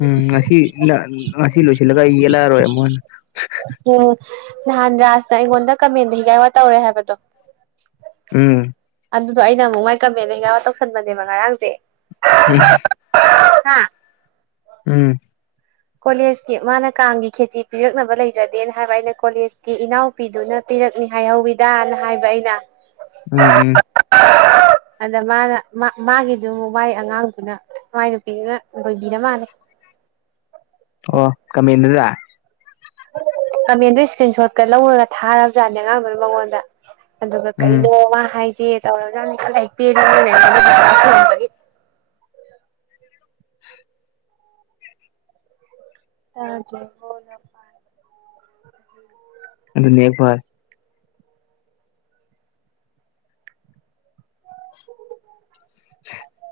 ꯎꯝ ꯉꯁꯤ ꯉꯁꯤ ꯂꯣꯏꯁꯤꯜꯂꯒ ꯑꯩ ꯌꯦꯜꯂꯛꯑꯔꯣꯏ ꯑꯃꯨꯛ ꯍꯟꯅꯥ ꯎꯝ ꯅꯍꯥꯟ ꯔꯥꯖꯅ ꯑꯩꯉꯣꯟꯗ ꯀꯃꯦꯟꯗ ꯍꯤꯒꯥꯏ ꯋꯥ ꯇꯧꯔꯦ ꯍꯥꯏꯕꯗꯣ ꯎꯝ ꯑꯗꯨꯗꯣ ꯑꯩꯅ ꯑꯃꯨꯛ ꯃꯥꯏꯀꯃꯦꯟꯗ ꯍꯤꯒꯥꯏꯋꯥ ꯇꯧꯁꯟꯕꯅꯦꯕ ꯉꯔꯥꯡꯁꯦ ꯎꯝ ꯍꯥ ꯎꯝ ꯀꯣꯂꯦꯖꯀꯤ ꯃꯥꯅ ꯀꯥꯡꯒꯤ ꯈꯦꯆꯤ ꯄꯤꯔꯛꯅꯕ ꯂꯩꯖꯗꯦꯅ ꯍꯥꯏꯕ ꯑꯩꯅ ꯀꯣꯂꯦꯖꯀꯤ ꯏꯅꯥꯎ ꯄꯤꯗꯨꯅ ꯄꯤꯔꯛꯅꯤ ꯍꯥꯏꯍꯧꯋꯤꯗꯥꯅ ꯍꯥꯏꯕ ꯑꯩꯅ ꯎꯝ ꯎꯝ ꯑꯗ ꯃꯥꯅ ꯃꯥꯒꯤꯗꯨ ꯑꯃꯨꯛ ꯃꯥꯏ ꯑꯉꯥꯡꯗꯨꯅ ꯃꯥꯏ ꯅꯨꯄꯤꯗꯨꯅ ꯂꯣꯏꯕꯤꯔ ꯃꯥꯜꯂꯦ ꯑꯣ ꯀꯃꯦꯟꯗꯨꯗ ꯀꯃꯦꯟꯗꯨ ꯏꯁꯀ꯭ꯔꯤꯟ ꯁꯣꯠꯀ ꯂꯧꯔꯒ ꯊꯥꯔꯕꯖꯥꯠꯅꯦ ꯑꯉꯥꯡꯗꯨꯅ ꯃꯉꯣꯟꯗ ꯑꯗꯨꯒ ꯎꯝ ꯀꯩꯅꯣ ꯃꯥ ꯍꯥꯏꯁꯦ ꯇꯧꯔꯖꯥꯅꯦ [unintelligible] [unintelligible] ꯑꯗꯨꯅ‌ꯦ [unintelligible]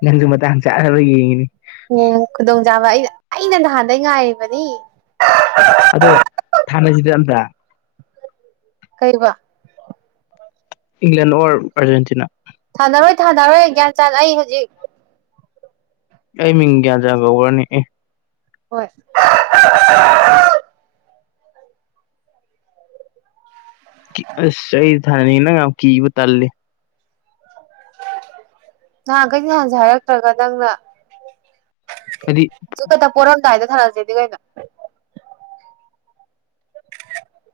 ꯅꯪꯁꯨ ꯃꯇꯥꯡ ꯆꯥꯅꯅꯕ ꯌꯦꯡꯉꯤꯅꯤ ꯑꯣ ꯈꯨꯗꯣꯡꯆꯥꯥꯕ ꯑꯩꯅ ꯑꯩꯅ ꯅꯍꯥꯟꯗꯩ ꯉꯥꯏꯔꯤꯕꯅꯤ ꯑꯗꯣ ꯊꯥꯟꯅꯁꯤꯗ ꯑꯝꯇ ꯀꯩꯌ‌ꯦꯕ ꯏꯪꯪꯂꯦꯟ ꯑꯣꯔ ꯑꯔꯖꯦꯟꯇꯤꯅꯥ ꯊꯥꯅꯔꯣꯏ ꯊꯥꯅꯔꯣꯏ ꯒ꯭ꯌꯥꯟ ꯆꯥꯟ ꯑꯩ ꯍꯧꯖꯤꯛ ꯑꯩ ꯃꯤꯡ ꯒ꯭ꯌꯥꯟ ꯆꯥꯟ ꯀꯧꯕꯔꯅ‌ꯦ ꯑꯦ ꯍꯣꯏ ꯑꯁ ꯑꯩ ꯊꯥꯅꯤꯡ ꯅꯪ ꯌꯥꯝ ꯀꯤꯕ ꯇꯜꯂꯤ ꯅꯍꯥꯟꯈꯩ ꯅꯍꯥꯟꯁꯦ ꯍꯥꯏꯔꯛꯇ꯭ꯔꯒ ꯅꯪꯅ ꯑꯗꯤ ꯑ ꯈꯛꯇ ꯄꯣꯔꯔꯝꯗꯥꯏꯗ ꯊꯥꯅꯥꯁꯤꯗꯤ ꯀꯩꯅꯣ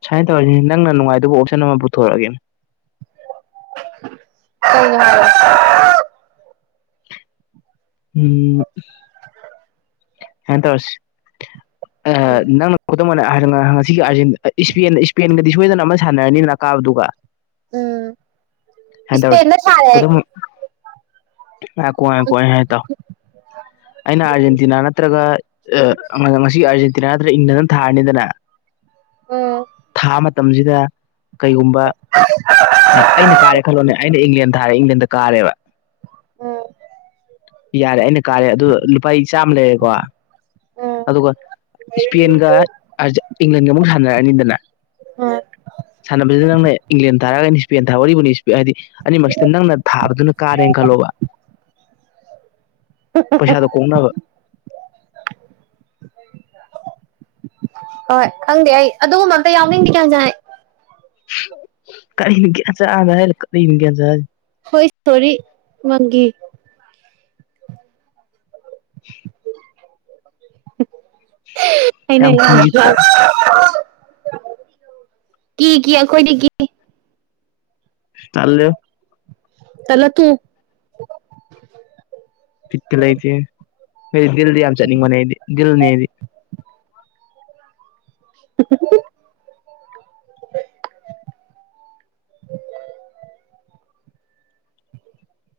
ꯁꯨꯃꯥꯏꯅ ꯇꯧꯔꯁꯤꯅꯦ ꯅꯪꯅ ꯅꯨꯡꯉꯥꯏꯗꯧꯕ ꯑꯣꯞꯁꯥꯟ ꯑꯃ ꯄꯨꯊꯣꯔꯛꯑꯒꯦ ꯀꯅꯦ ꯍꯥꯏ [inaudible] ꯎꯝ ꯁꯧꯃꯥꯢ ꯇꯧꯔꯁꯤ ꯑ ꯅꯪꯅ ꯈꯨꯗꯝ ꯑꯣꯏꯅ ꯍꯥꯏ ꯁꯤꯒꯤ ꯑꯥ ꯏꯁꯄ ꯏꯁꯄꯦꯟꯒꯗꯤ ꯁꯣꯏꯗꯅ ꯑꯃ ꯁꯥꯟꯅꯔꯅꯤꯅ ꯀꯥꯕꯗꯨꯒ ꯇꯧꯔꯁꯤ ꯏꯁꯄꯦꯟ ꯗ ꯊꯥꯔꯦ ꯑꯩ ꯉꯥꯢꯈꯣ ꯉꯥꯢꯈꯣ ꯍꯥꯏ ꯇꯥꯎ ꯑꯩꯅ ꯑꯥꯔꯖꯦꯟꯇꯤꯅꯥ ꯅꯠꯇ꯭ꯔꯒ ꯉꯁꯤ ꯑꯥꯔꯖꯦꯟꯇꯤꯅꯥ ꯅꯠꯇ꯭ꯔꯒ ꯏꯪꯂꯦꯟꯗ ꯊꯥꯔꯅꯤꯗꯅ ꯎꯝ ꯊꯥ ꯃꯇꯝꯁꯤꯗ ꯀꯩꯒꯨꯝꯕ ꯑꯩꯅ ꯀꯥꯔꯦ ꯈꯜꯂꯣꯅꯦ ꯑꯩꯅ ꯏꯪꯂꯦꯟ ꯊꯥꯔꯦ ꯏꯪꯂꯦꯟꯗ ꯀꯥꯔꯦꯕ ꯎꯝ ꯌꯥꯔꯦ ꯑꯩꯅ ꯀꯥꯔꯦ ꯑꯗꯨ ꯂꯨꯄꯥꯥ ꯆꯥꯝꯃ ꯂꯩꯔꯦꯀꯣ ꯎꯝ ꯑꯗꯨꯒ ꯏꯁꯄꯦꯟꯒ ꯏꯪꯂꯦꯟꯒ ꯑꯃꯨꯛ ꯁꯥꯟꯅꯔꯛꯑꯅꯤꯗꯅ ꯑꯝ ꯁꯥꯟꯅꯕꯁꯤꯗ ꯅꯪꯅ ꯏꯪꯂꯦꯟ ꯊꯥꯔꯅꯤ ꯏꯁꯄꯦꯟ ꯊꯥꯔꯤꯕꯅꯤ ꯍꯥꯏꯗꯤ ꯑꯅꯤꯃꯛꯁꯤꯗ ꯅꯪꯅ ꯊꯥꯕꯗꯨꯅ ꯀꯥꯔꯦꯅ ꯈꯜꯂꯣꯕ ꯄꯩꯁꯥꯗꯣ ꯀꯣꯛꯅꯕ [inaudible] [unintelligible] ꯍꯣꯏ ꯈꯪꯗꯦ ꯑꯩ ꯑꯗꯨꯒꯨꯝꯕ ꯑꯝꯇ ꯌꯥꯎꯅꯤꯡꯗꯦ ꯀꯌꯥꯁꯥꯏ ꯑꯩ ꯀꯔꯤꯒ ꯆꯥꯗ ꯍ [inaudible] ꯀꯔꯤꯒ ꯆꯥ ꯍꯣꯏ ꯁꯣꯔꯤ ꯋꯥꯪꯒꯤ [inaudible] [unintelligible] ꯑꯩꯅ ꯌꯥꯝ ꯀꯤ [inaudible] ꯀꯤ ꯀꯤ ꯑꯩꯈꯣꯏꯗꯤ ꯀꯤ ꯇꯥꯜꯂꯦ ꯇꯜꯂ ꯇꯣꯛꯎꯨ ꯕꯤꯠꯒ ꯂꯩꯇꯦ ꯗꯤꯟꯗꯤ ꯌꯥꯝ ꯆꯠꯅꯤꯡꯕꯅꯦ ꯑꯩꯗꯤ ꯗꯤꯟꯗꯤ [inaudible]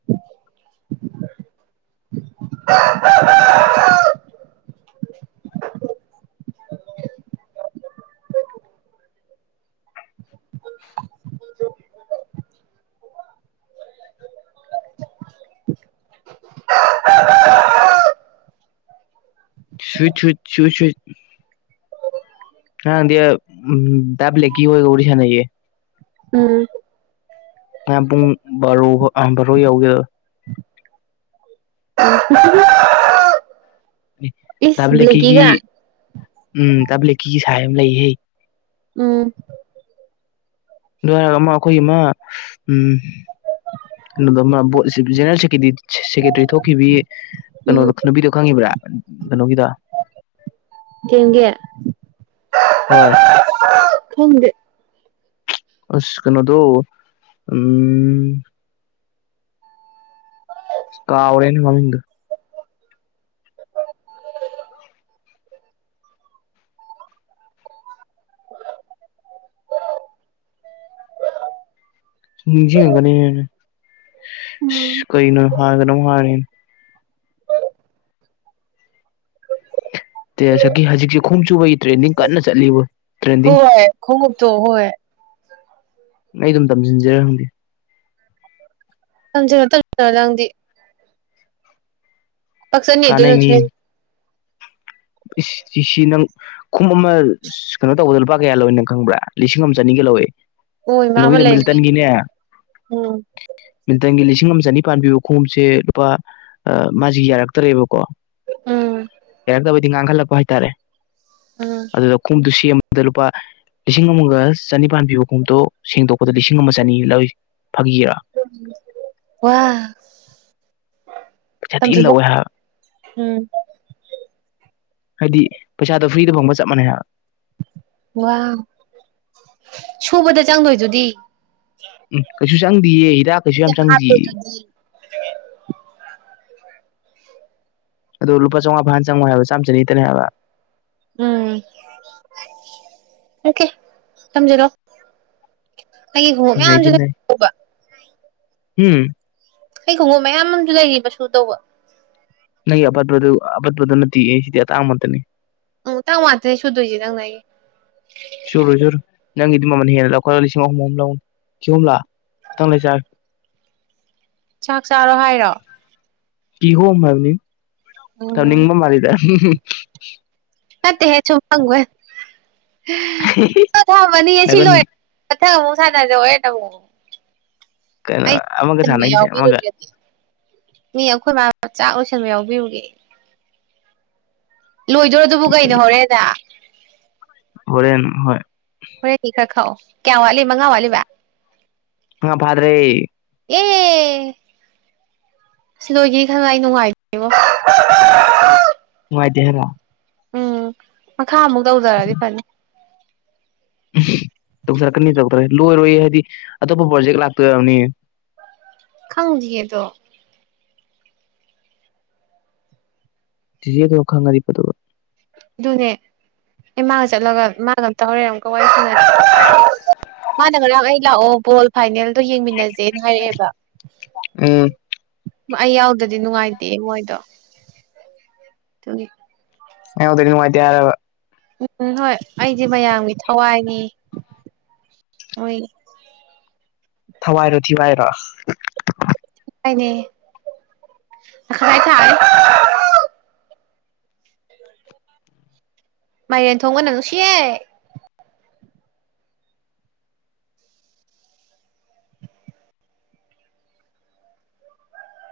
[inaudible] [unintelligible] [unintelligible] [inaudible] ꯁꯨꯏ ꯁꯨꯏ ꯁꯨꯏ ꯁꯨ [inaudible] ꯉꯔꯥꯡꯗꯤ ꯗꯥ ꯕ꯭ꯂꯦꯀꯤ ꯑꯣꯏꯒ ꯋꯥꯔꯤ ꯁꯥꯟꯅꯩꯌꯦ ꯎꯝ ꯀꯌꯥꯝ ꯄꯨꯡ ꯕꯥꯔꯣ ꯕꯥꯔꯣ ꯌꯎꯒꯦꯔ [inaudible] ꯑꯦ ꯗꯥ ꯏꯁ ꯕꯂꯤꯛꯀꯤꯒꯤ ꯕ꯭ꯂꯦꯀꯤꯒ ꯎꯝ ꯗꯥ ꯕꯂꯤꯛꯀꯤꯒꯤ ꯁꯥꯏ ꯑꯃ ꯂꯩꯍꯦ ꯎꯝ ꯑꯗꯨ ꯍꯥꯢꯔꯒ ꯑꯃ ꯑꯩꯈꯣꯏꯒꯤ ꯑꯃ ꯎꯝ ꯑꯗꯨꯒ ꯑꯃ ꯕꯣꯠ ꯖꯦꯅꯦꯔꯦꯟ ꯁꯦꯀꯦꯇꯔꯤ ꯊꯣꯛꯈꯤꯕꯤ ꯎꯝ ꯀꯩꯅꯣꯗꯣ ꯅꯨꯕꯤꯗꯣ ꯈꯪꯉꯤꯕ꯭ꯔꯥ ꯀꯩꯅꯣꯒꯤꯗ ꯀꯦꯡꯒꯦ [inaudible] ꯍꯣꯏ ꯈꯪꯗꯦ ꯑꯁ ꯀꯩꯅꯣꯗꯣ ꯎꯝ ꯀꯥꯎꯑꯔꯦꯅꯦ ꯃꯃꯤꯡꯗꯣ ꯁꯨꯝ ꯅꯤꯡꯁꯤꯡꯉꯛꯅꯤ ꯀꯩꯅꯣ ꯍꯥꯥꯅ ꯀꯩꯅꯣꯝ ꯍꯥꯏ [unintelligible] ꯇ ꯁꯛꯀꯤ ꯍꯧꯖꯤꯛꯁꯦ ꯈꯨꯉꯨꯞ ꯁꯨꯕꯒꯤ ꯇ꯭ꯔꯦꯟꯅꯤꯡ ꯀꯟꯅ ꯆꯠꯂꯤꯕ ꯍꯣꯏ ꯈꯣꯡꯣꯛ ꯇꯣ ꯍꯣꯏ ꯑꯩ ꯑꯗꯨꯝ ꯇꯝꯁꯤꯟꯖꯤꯔ ꯈꯪꯗꯦ ꯇꯝꯖꯥꯂꯣ [unintelligible] ꯅꯪꯗꯤ ꯄꯥꯛꯁꯟꯅꯤ ꯑꯗꯨꯅꯁꯨ ꯀꯥꯟꯅꯩꯅꯤ ꯍꯦꯜ ꯏꯁ ꯇꯤꯁꯤ ꯅꯪ ꯈꯨꯝ ꯑꯃ ꯀꯩꯅꯣ ꯇꯧꯕꯗ ꯂꯨꯄꯥ ꯀꯌꯥ ꯂꯣꯏꯅ ꯈꯪꯕ꯭ꯔꯥ ꯂꯤꯁꯤꯡ ꯑꯃ ꯆꯅꯤꯒ ꯂꯧꯋꯦ ꯑꯣ ꯏꯃꯥ ꯑꯃ ꯀꯩꯅꯣꯒꯤꯗ ꯂꯩꯔꯅꯤ ꯃꯤꯜꯇꯟꯒꯤꯅꯦ ꯎꯝ ꯃꯤꯇꯜꯒꯤ ꯂꯤꯁꯤꯡ ꯑꯃ ꯆꯅꯤꯄꯥꯟ ꯄꯤꯕ ꯈꯣꯡꯎꯞꯁꯦ ꯂꯨꯄꯥ ꯃꯥꯁꯤ ꯌꯥꯔꯛꯇ꯭ꯔꯦꯕꯀꯣ ꯎꯝ ꯌꯥꯔꯛꯇꯕꯗꯤ ꯉꯥꯡꯈꯠꯂꯛꯄ ꯍꯥꯏꯇꯥꯔꯦ [unintelligible] ꯈꯨꯉꯨꯞꯇꯨ ꯁꯦꯝꯕꯗ ꯂꯨꯄꯥ ꯂꯤꯁꯤꯡ ꯑꯃꯒ ꯆꯅꯤꯄꯥꯟ ꯄꯤꯕꯒꯨꯝꯗꯣ ꯁꯦꯡꯗꯣꯛꯄꯗ ꯂꯤꯁꯤꯡ ꯑꯃ ꯆꯅꯤ ꯂꯣꯏ ꯐꯥꯒꯤꯔꯥ ꯋꯥ ꯄꯩꯁꯥ ꯊꯤ ꯇꯝꯁꯤꯜꯂꯣ ꯂꯧꯋꯦ ꯍꯥꯏ ꯎꯝ ꯍꯥꯏꯗꯤ ꯄꯩꯁꯥꯗꯣ ꯐ꯭ꯔꯤꯗ ꯐꯪꯕ ꯆꯞ ꯃꯥꯟꯩ ꯍꯥꯏꯕ ꯋꯥ ꯁꯨꯕꯗ ꯆꯪꯗꯣꯏꯗꯨꯗꯤ ꯎꯝ ꯀꯩꯁꯨ ꯆꯪꯗꯦꯌꯦ ꯏꯤꯗꯥꯛ ꯍꯥꯐ ꯀꯦꯖꯗꯤ ꯑꯗꯣ ꯂꯄꯥ ꯆꯝꯉꯥ ꯐꯥ ꯆꯪꯉꯣꯏ ꯍꯥꯏꯕ ꯆꯝ ꯆꯅꯤꯇꯅꯦ ꯍꯥꯏꯕ ꯎꯝ ꯑꯣꯀꯦ ꯊꯝꯖꯔꯣ ꯅꯩꯗꯤ ꯅꯩ ꯂꯩꯕ ꯎꯝ ꯑꯩꯩ ꯈꯣꯡꯉꯨꯞ ꯃꯌꯥꯝ ꯑꯃꯁꯨ ꯂꯩꯔꯤꯕ ꯁꯨ ꯇꯧꯕ ꯅꯪ ꯑꯄꯠꯄꯗꯨ ꯅꯠꯇꯤꯌꯦ ꯁꯤꯗꯤ ꯁꯤꯗꯤ ꯑ ꯇꯥꯡꯃꯠꯇꯅꯦ ꯎꯝ ꯇꯥꯡ ꯋꯥꯊꯩ ꯁꯨꯗꯣꯏꯁꯦ ꯅꯪꯅ ꯑꯩꯒꯤ ꯆꯨꯔꯣꯏ ꯆꯨꯔꯣꯏ ꯅꯪꯒꯤꯗꯤ ꯃꯃꯜ ꯍꯦꯟꯅ ꯂꯧꯈꯠꯂꯒ ꯂꯤꯁꯤꯡ ꯑꯍꯨꯝ ꯑꯍꯨꯝ ꯂꯧꯅꯤ ꯂꯤꯁꯤꯡ ꯑꯍꯨꯝꯂꯣ ꯃꯊꯪ ꯂꯩ ꯆꯔ ꯆꯥꯛ ꯆꯥꯔꯣ ꯍꯥꯏꯔꯣ ꯀꯤꯍꯣꯝ ꯍꯥꯏꯕꯅꯤ ꯎꯝ ꯇꯧꯅꯤꯡꯕ ꯃꯥꯜꯂꯤꯗ ꯅꯠꯇꯦꯍꯦ ꯁꯨꯝ ꯍꯪꯕ ꯊꯃꯅꯤ ꯁꯤ ꯅꯒꯟ ꯂꯣꯏꯔꯦ ꯃꯊꯪ ꯑꯃꯨꯛ ꯁꯥꯟꯅꯔꯁꯦ ꯍꯣꯔꯦꯜ ꯑꯃꯨꯛ ꯀꯩꯅꯣ ꯑꯃꯒ ꯑꯩꯟꯕ ꯁꯥꯟꯅꯈꯤꯁꯦ ꯑꯃꯒ ꯌꯥꯎꯕꯤꯔꯨꯗ꯭ꯔꯦꯗꯤ ꯃꯤ ꯑꯩꯈꯣꯏ ꯃꯥ ꯆꯥꯛ ꯂꯣꯏꯁꯤꯟꯕ ꯌꯥꯎꯕꯤꯔꯨꯒꯦ ꯂꯣꯏꯗꯣꯏꯔꯗꯨꯕꯨ ꯀꯩꯅꯣ ꯍꯣꯔꯦꯜꯗꯥꯡ ꯍꯣꯔꯦꯅ ꯍꯣꯏ ꯍꯣꯔꯦꯟꯒꯤ ꯈꯔ ꯈꯛꯑꯣ ꯀꯌꯥ ꯋꯥꯠꯂꯤ ꯃꯉꯥ ꯋꯥꯠꯂꯤꯕ ꯉꯥ ꯐꯥꯗ꯭ꯔꯦ ꯑꯦ ꯁꯤ ꯂꯣꯏꯒꯤ ꯈꯪꯉ ꯑꯩ ꯅꯨꯡꯉꯥꯏꯇꯦꯕꯣ ꯅꯨꯡꯉꯥꯏꯇꯦ ꯍꯥꯏꯔꯣ ꯎꯝ ꯃꯈꯥ ꯑꯃꯨꯛ ꯇꯧꯖꯔꯗꯤ ꯐꯅꯤ ꯇꯧꯖꯔꯛꯀꯅꯤ ꯇꯧꯗ꯭ꯔꯦ ꯂꯣꯏꯔꯣꯏ ꯍꯥꯏꯗꯤ ꯑꯇꯣꯞꯄ ꯄ꯭ꯔꯣꯖꯦꯛ ꯂꯥꯛꯇꯣꯏ ꯑꯣꯏꯔꯝꯅꯤꯌꯦ ꯈꯪꯗꯤꯌꯦꯗꯣ [unintelligible] ꯐꯗꯧꯕ ꯑꯗꯨꯅꯦ ꯏꯃꯥꯒ ꯆꯠꯂꯒ ꯏꯃꯥꯒ ꯑꯝꯇ ꯑꯃꯨꯀ ꯋꯥꯔꯤ ꯁꯅ [unintelligible] ꯃꯅ ꯉꯔꯥꯡ ꯑꯩ ꯂꯥꯛ ꯑꯣ ꯄꯣꯜ ꯐꯥꯏꯅꯦꯜꯗꯣ ꯌꯦꯡꯃꯤꯟꯅꯁꯦꯅ ꯍꯥꯏꯔꯛꯑꯦꯕ ꯎꯝ ꯑꯩ ꯌꯥꯎꯗ꯭ꯔꯗꯤ ꯅꯨꯡꯉꯥꯏꯇꯦ ꯃꯣꯏꯗꯣ ꯑꯗꯨꯒꯤ ꯃꯥ ꯌꯥꯎꯗ꯭ꯔꯗꯤ ꯅꯨꯉꯥꯏꯇꯦ ꯍꯥꯏꯔꯕ ꯎꯝ ꯍꯣꯏ ꯑꯩꯗꯤ ꯃꯌꯥꯝꯒꯤ ꯊꯋꯥꯏꯅꯤ ꯍꯣꯏ ꯊꯋꯥꯏꯔꯣ ꯊꯤꯋꯥꯏꯔꯣ ꯅꯦ ꯃꯈꯈꯦ ꯊꯥꯏ ꯃꯥꯏꯔꯦꯟ ꯊꯣꯡꯒꯅꯪ ꯅꯨꯡꯁꯤꯌꯦ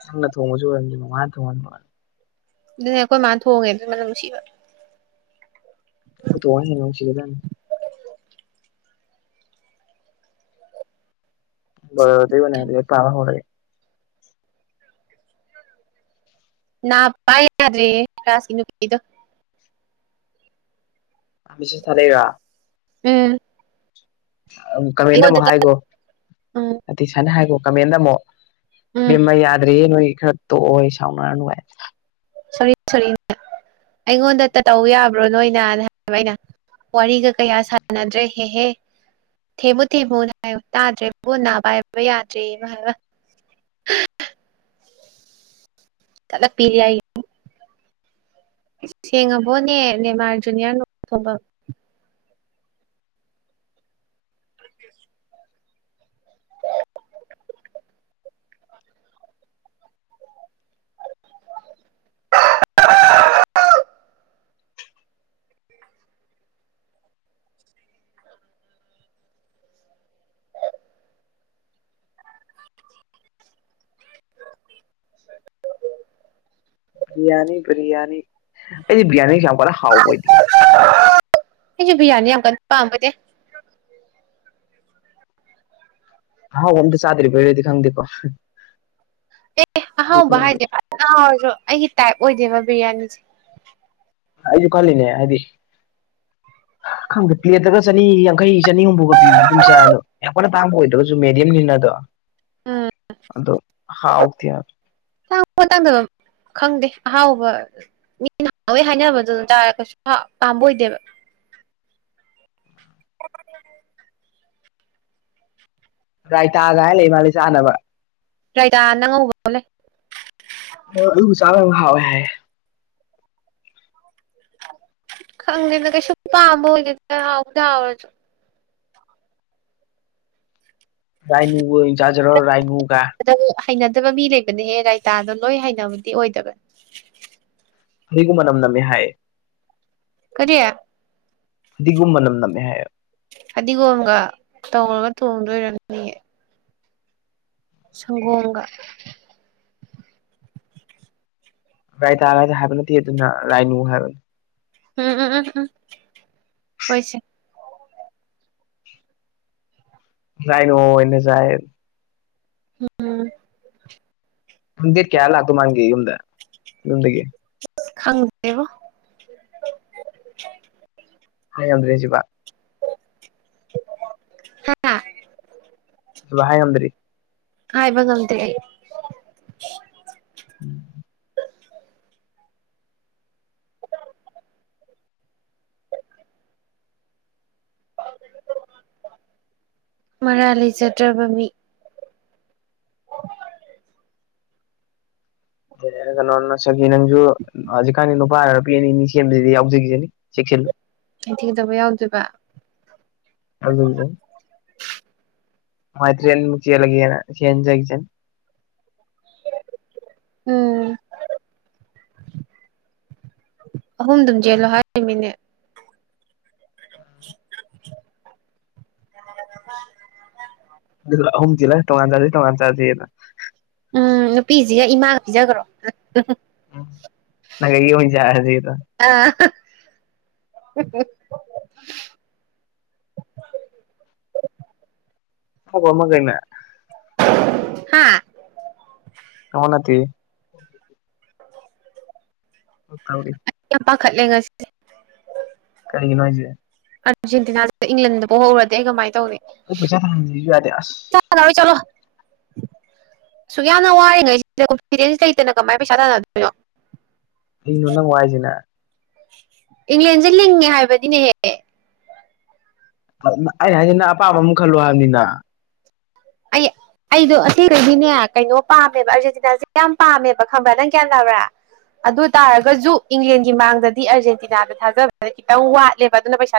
ꯅꯪ ꯅ ꯊꯧ ꯃꯨꯁꯨ ꯔꯟꯖ ꯃꯥꯔ ꯊꯧꯅ ꯃꯥ ꯑꯗꯨꯅꯦ ꯑꯩꯈꯣꯏ ꯃꯥꯅ ꯊꯣꯛꯣꯡꯉꯒꯦ ꯑꯗꯨꯅ ꯅꯨꯡꯁꯤꯕ ꯋꯥꯅꯉ ꯁꯤꯗꯅꯤ ꯗꯤꯕꯅꯦ ꯄꯔ ꯍꯦ ꯅꯅꯥ ꯄ ꯌꯥꯔꯔꯤ ꯀꯥꯁꯣ ꯃꯤꯁꯦꯁ ꯊꯔꯦꯒ ꯎꯝ ꯀꯃꯦꯟꯗ ꯃꯣ ꯑꯩꯉꯣꯟꯗ ꯍꯥꯏꯒꯣ ꯎꯝ ꯑ ꯏꯁꯥꯅ ꯍꯥꯏꯕ ꯀꯃꯦꯟꯗ ꯑꯃꯨꯛ ꯎꯝ ꯕꯦꯝꯃ ꯌꯥꯗ꯭ꯔꯔꯤꯌꯦ ꯅꯣꯏ ꯈꯔ ꯇꯣ ꯁꯥꯎꯅꯔꯅꯅꯨꯡꯥꯏ ꯁꯣꯔꯤ ꯁꯣꯔꯤ ꯑꯩꯉꯣꯟꯗ ꯇꯧ ꯌꯥꯕ꯭ꯔꯣ ꯅꯣꯏꯅꯅ ꯍꯥꯏꯌꯦꯕ ꯑꯩꯅ ꯋꯥꯔꯤꯒ ꯀꯌꯥ ꯁꯥꯟꯅꯗ꯭ꯔꯦ ꯍꯦꯍꯦ ꯊꯦꯝꯃꯨ ꯊꯦꯝꯃꯨ ꯍꯥꯏ ꯇꯥꯗ꯭ꯔꯦꯕꯣꯟ ꯅꯥ ꯄ ꯍꯥꯏꯕ ꯌꯥꯗ꯭ꯔꯦ ꯍꯥꯏꯕ ꯆꯂ ꯐꯤꯔꯤꯌꯥ ꯁꯦꯡꯉꯕꯣꯅꯦ ꯅꯦꯃꯥꯔ ꯖꯨꯅꯤꯌꯔ ꯅꯣꯡ ꯊꯣꯡꯕ ꯦ [unintelligible] [inaudible] ꯕꯤꯔꯌꯥꯅꯤ ꯕꯤꯔꯌꯥꯅꯤ ꯑꯩꯗꯤ ꯕꯤꯔꯌꯥꯅꯤ ꯌꯥꯝ ꯀꯟꯅ ꯍꯥꯎꯕ ꯑꯣꯏꯗꯤꯌꯦ ꯑꯩꯁꯨ ꯕꯤꯌꯥꯅꯤ ꯌꯥꯝ ꯀꯟꯅ ꯄꯥꯝꯕꯗꯤ ꯍꯥꯎ ꯍꯝꯗꯤ ꯆꯥꯗ꯭ꯔꯤꯕ ꯐꯔꯗꯤ ꯈꯪꯗꯦꯀꯣ ꯑꯦ ꯑꯩ ꯑꯍꯥꯎꯕ ꯈꯪꯗꯦ ꯍꯥꯏꯗꯤꯦ ꯐꯖꯥꯎ ꯑꯣꯏꯔꯁꯨ ꯑꯩꯒꯤ ꯇꯥꯏꯞ ꯑꯣꯏꯗꯦꯕ ꯕꯤꯔꯌꯥꯅꯤꯁꯦ ꯑꯩꯗꯤ ꯀꯂꯅꯦ ꯍꯥꯏꯗꯤ ꯄꯒ ꯆꯅꯤ ꯌꯥꯡꯈꯩ ꯆꯅꯤ ꯍꯨꯝꯐꯨꯒ ꯄꯤꯕꯗ ꯑꯗꯨꯝ ꯆꯥ ꯑꯗꯣ ꯌꯥꯝ ꯀꯣꯏꯅ ꯇꯥꯡꯕ ꯑꯣꯏꯗ꯭ꯔꯒꯁꯨ ꯃꯦꯗꯤꯌꯝꯅꯤꯅꯗꯣ ꯎꯝ ꯑꯗꯣ ꯍꯥ ꯍ ꯊ ꯌꯥꯔ ꯇꯥꯡ ꯄꯣ ꯇꯥꯡꯗꯅꯕ ꯈꯪꯗꯦ ꯑꯍꯥꯎꯕ ꯃꯤꯅ ꯅꯍꯥꯟꯉꯩ ꯍꯥꯏꯅꯕꯗꯨꯅ ꯇꯥꯔꯒꯁꯨ ꯄꯥꯝꯕ ꯑꯣꯏꯗꯦꯕ [unintelligible] ꯔꯥꯏꯇꯥ ꯑꯒ ꯍꯥꯏ ꯂꯩ ꯃꯥꯂꯦ ꯆꯥꯅꯕ ꯗ꯭ꯔꯥꯏꯗꯥ ꯅꯪ ꯉꯧꯕ ꯑꯃ ꯂꯩ ꯑꯣ ꯑꯗꯨꯕꯨ ꯆꯥꯎꯔꯗꯤ ꯍꯥꯎꯋꯦ ꯍꯥꯏ ꯈꯪꯗꯦꯗ ꯀꯩꯁꯨ ꯄꯥꯝꯕꯗꯤ ꯑꯣꯏꯗꯦꯗ ꯍꯥꯎꯕꯨꯗꯤ ꯍꯥꯎꯔꯖꯨ ꯔꯥꯏꯅꯨꯒ ꯑꯣꯏꯅ ꯌꯥꯥꯖꯤꯔ ꯔꯥꯏꯅꯨꯒ ꯍꯩꯅꯗꯕ ꯃꯤ ꯂꯩꯕꯅꯦꯍꯦ ꯔꯥꯏꯇꯥꯗꯣ ꯂꯣꯏ ꯍꯩꯅꯕꯗꯤ ꯑꯣꯏꯗꯕꯅꯦ ꯁꯤꯒꯨꯝ ꯃꯅꯝ ꯅꯝꯃꯦ ꯍꯥꯏꯌꯦ ꯀꯔꯤ ꯑꯗꯨꯒꯗꯤꯒꯨꯝꯕ ꯅꯝ ꯅꯝꯃꯦ ꯍꯥꯌꯦꯕ ꯐꯗꯤꯒꯣꯝꯒ ꯇꯧꯔꯒ ꯇꯣꯡꯗꯣꯏ ꯑꯣꯏꯔꯝꯅꯤ ꯁꯪꯒꯣꯝꯒ ꯇꯥꯏꯇ ꯍꯥꯏꯕ ꯅꯠꯇꯤ ꯑꯗꯨꯅ ꯔꯥꯏꯅꯣ ꯍꯥꯏꯕꯅꯦ ꯎꯝ ꯎꯝ ꯎꯝ ꯍꯣꯏꯁꯦ ꯌꯥꯥꯏꯅ ꯑꯣꯏꯅ ꯖꯥꯏꯌꯦꯕ ꯑꯗꯨ ꯗꯦꯠ ꯀꯌꯥꯗ ꯂꯥꯛꯇꯧ ꯃꯥꯟꯒꯦ ꯌꯨꯝꯗ ꯌꯨꯝꯗꯒꯤ ꯈꯪꯗꯦꯕꯣ ꯍꯥꯏ ꯉꯝꯗ꯭ꯔꯦ ꯁꯤꯕ ꯍꯥꯏꯉꯝꯗ꯭ꯔꯤ ꯍꯥꯏꯕ ꯉꯥꯡꯗꯦ ꯑꯩ ꯎꯝ ꯃꯔꯥ ꯂꯩꯖꯗ꯭ꯔꯕ ꯃꯤ ꯌꯥ ꯅꯣꯅ ꯆꯒꯤ ꯅꯪꯁꯨ ꯑꯖꯤ ꯀꯥꯟꯅ ꯐꯔꯔꯕ ꯄ ꯑꯅꯤꯅꯤ ꯁꯦꯝꯕꯁꯤꯗꯤ ꯌꯥꯎꯖꯒꯤꯖꯅꯤ ꯆꯦꯛꯁꯤꯜꯂꯨ ꯑꯩ ꯊꯤꯗꯕ ꯌꯥꯎꯗꯣꯏꯕ ꯑꯗꯨꯗ ꯃꯥꯏꯇ꯭ꯔꯤ ꯌꯦꯌꯥ ꯂ ꯂꯩꯒ ꯌꯦꯟꯖꯒꯤꯖꯅꯤ ꯎꯝ ꯑꯍꯨꯝ ꯑꯗꯨꯝ ꯆꯦꯜꯂꯣ ꯍꯥꯏ ꯃꯤꯅꯦ [unintelligible] ꯗꯨꯒ ꯑꯍꯨꯝ ꯆꯦꯜꯂ ꯇꯣꯉꯥꯟ ꯆꯥꯖꯦ ꯇꯉꯥꯟ ꯆꯥꯖꯦꯅ ꯎꯝ ꯅꯨꯄꯤꯁꯤꯒ ꯏꯃꯥ ꯄꯤꯖꯒꯔꯣ ꯎꯝ ꯑꯩ ꯌꯨꯝ ꯁꯥꯔꯖꯦꯕ ꯑ ꯊꯕ ꯑꯃꯒꯩꯅ ꯍꯥꯥ ꯀꯅꯝ ꯅꯠꯇꯦꯍꯦ ꯇꯧꯔꯤ ꯑꯩ ꯌꯥꯝ ꯄꯥꯈꯠꯂꯦ ꯉꯁꯤꯁꯦ ꯀꯔꯤꯒꯤꯅꯣ ꯍꯥꯏꯖꯦ ꯑꯥꯔꯦꯟꯇꯤꯅꯥꯁ‌ꯦ ꯏꯪꯂꯦꯟꯗ ꯄꯣ ꯍꯧꯔꯗꯤ ꯑꯩ ꯀꯃꯥꯏ ꯇꯧꯅꯤ ꯑꯗꯨ ꯄꯩꯁꯥ ꯍꯪꯕꯤꯌꯨꯖꯨ ꯌꯥꯗꯦ ꯑꯁ ꯆꯂꯣ ꯁꯨꯛ ꯌꯥꯝꯅ ꯋꯥꯔꯤꯔꯤꯉꯩꯁꯤꯗ ꯀꯣꯟꯐꯤꯗꯦꯟꯁ ꯂꯩꯇꯅ ꯀꯃꯥꯏꯅ ꯄꯩꯁꯥ ꯇꯥꯟꯅꯗꯣꯏꯅꯣ ꯍꯤꯡꯅꯣ ꯅꯪ ꯋꯥꯏꯖꯤꯅ ꯏꯪꯂꯦꯟꯁꯦ ꯂꯤꯡꯉꯦ ꯍꯥꯏꯕꯅꯤꯅꯦꯍꯦ ꯑꯩ ꯍꯥꯏꯖꯤꯅ ꯅꯪ ꯑꯄꯥꯝꯕ ꯑꯃ ꯈꯜꯂꯣ ꯍꯥꯏꯕꯅꯤꯅ ꯑꯩ ꯑꯩꯗꯣ ꯑꯁꯦꯡꯕꯒꯤꯅꯦ ꯀꯩꯅꯣ ꯄꯥꯝꯃꯦꯕ ꯑꯥꯔꯖꯦꯟꯇꯤꯅꯥꯁꯦ ꯌꯥꯝ ꯄꯥꯝꯃꯦꯕ ꯈꯪꯕ꯭ꯔꯥ ꯅꯪ ꯒꯌꯥꯟ ꯇꯥꯕ꯭ꯔꯥ ꯑꯗꯨ ꯇꯥꯔꯒꯁꯨ ꯏꯪꯂꯦꯟꯒꯤ ꯃꯥꯡꯗꯗꯤ ꯑꯔꯖꯦꯟꯇꯤꯅꯥꯗ ꯊꯥꯖꯕꯗ ꯈꯤꯇꯪ ꯋꯥꯠꯂꯦꯕ ꯑꯗꯨꯅ ꯄꯩꯁꯥ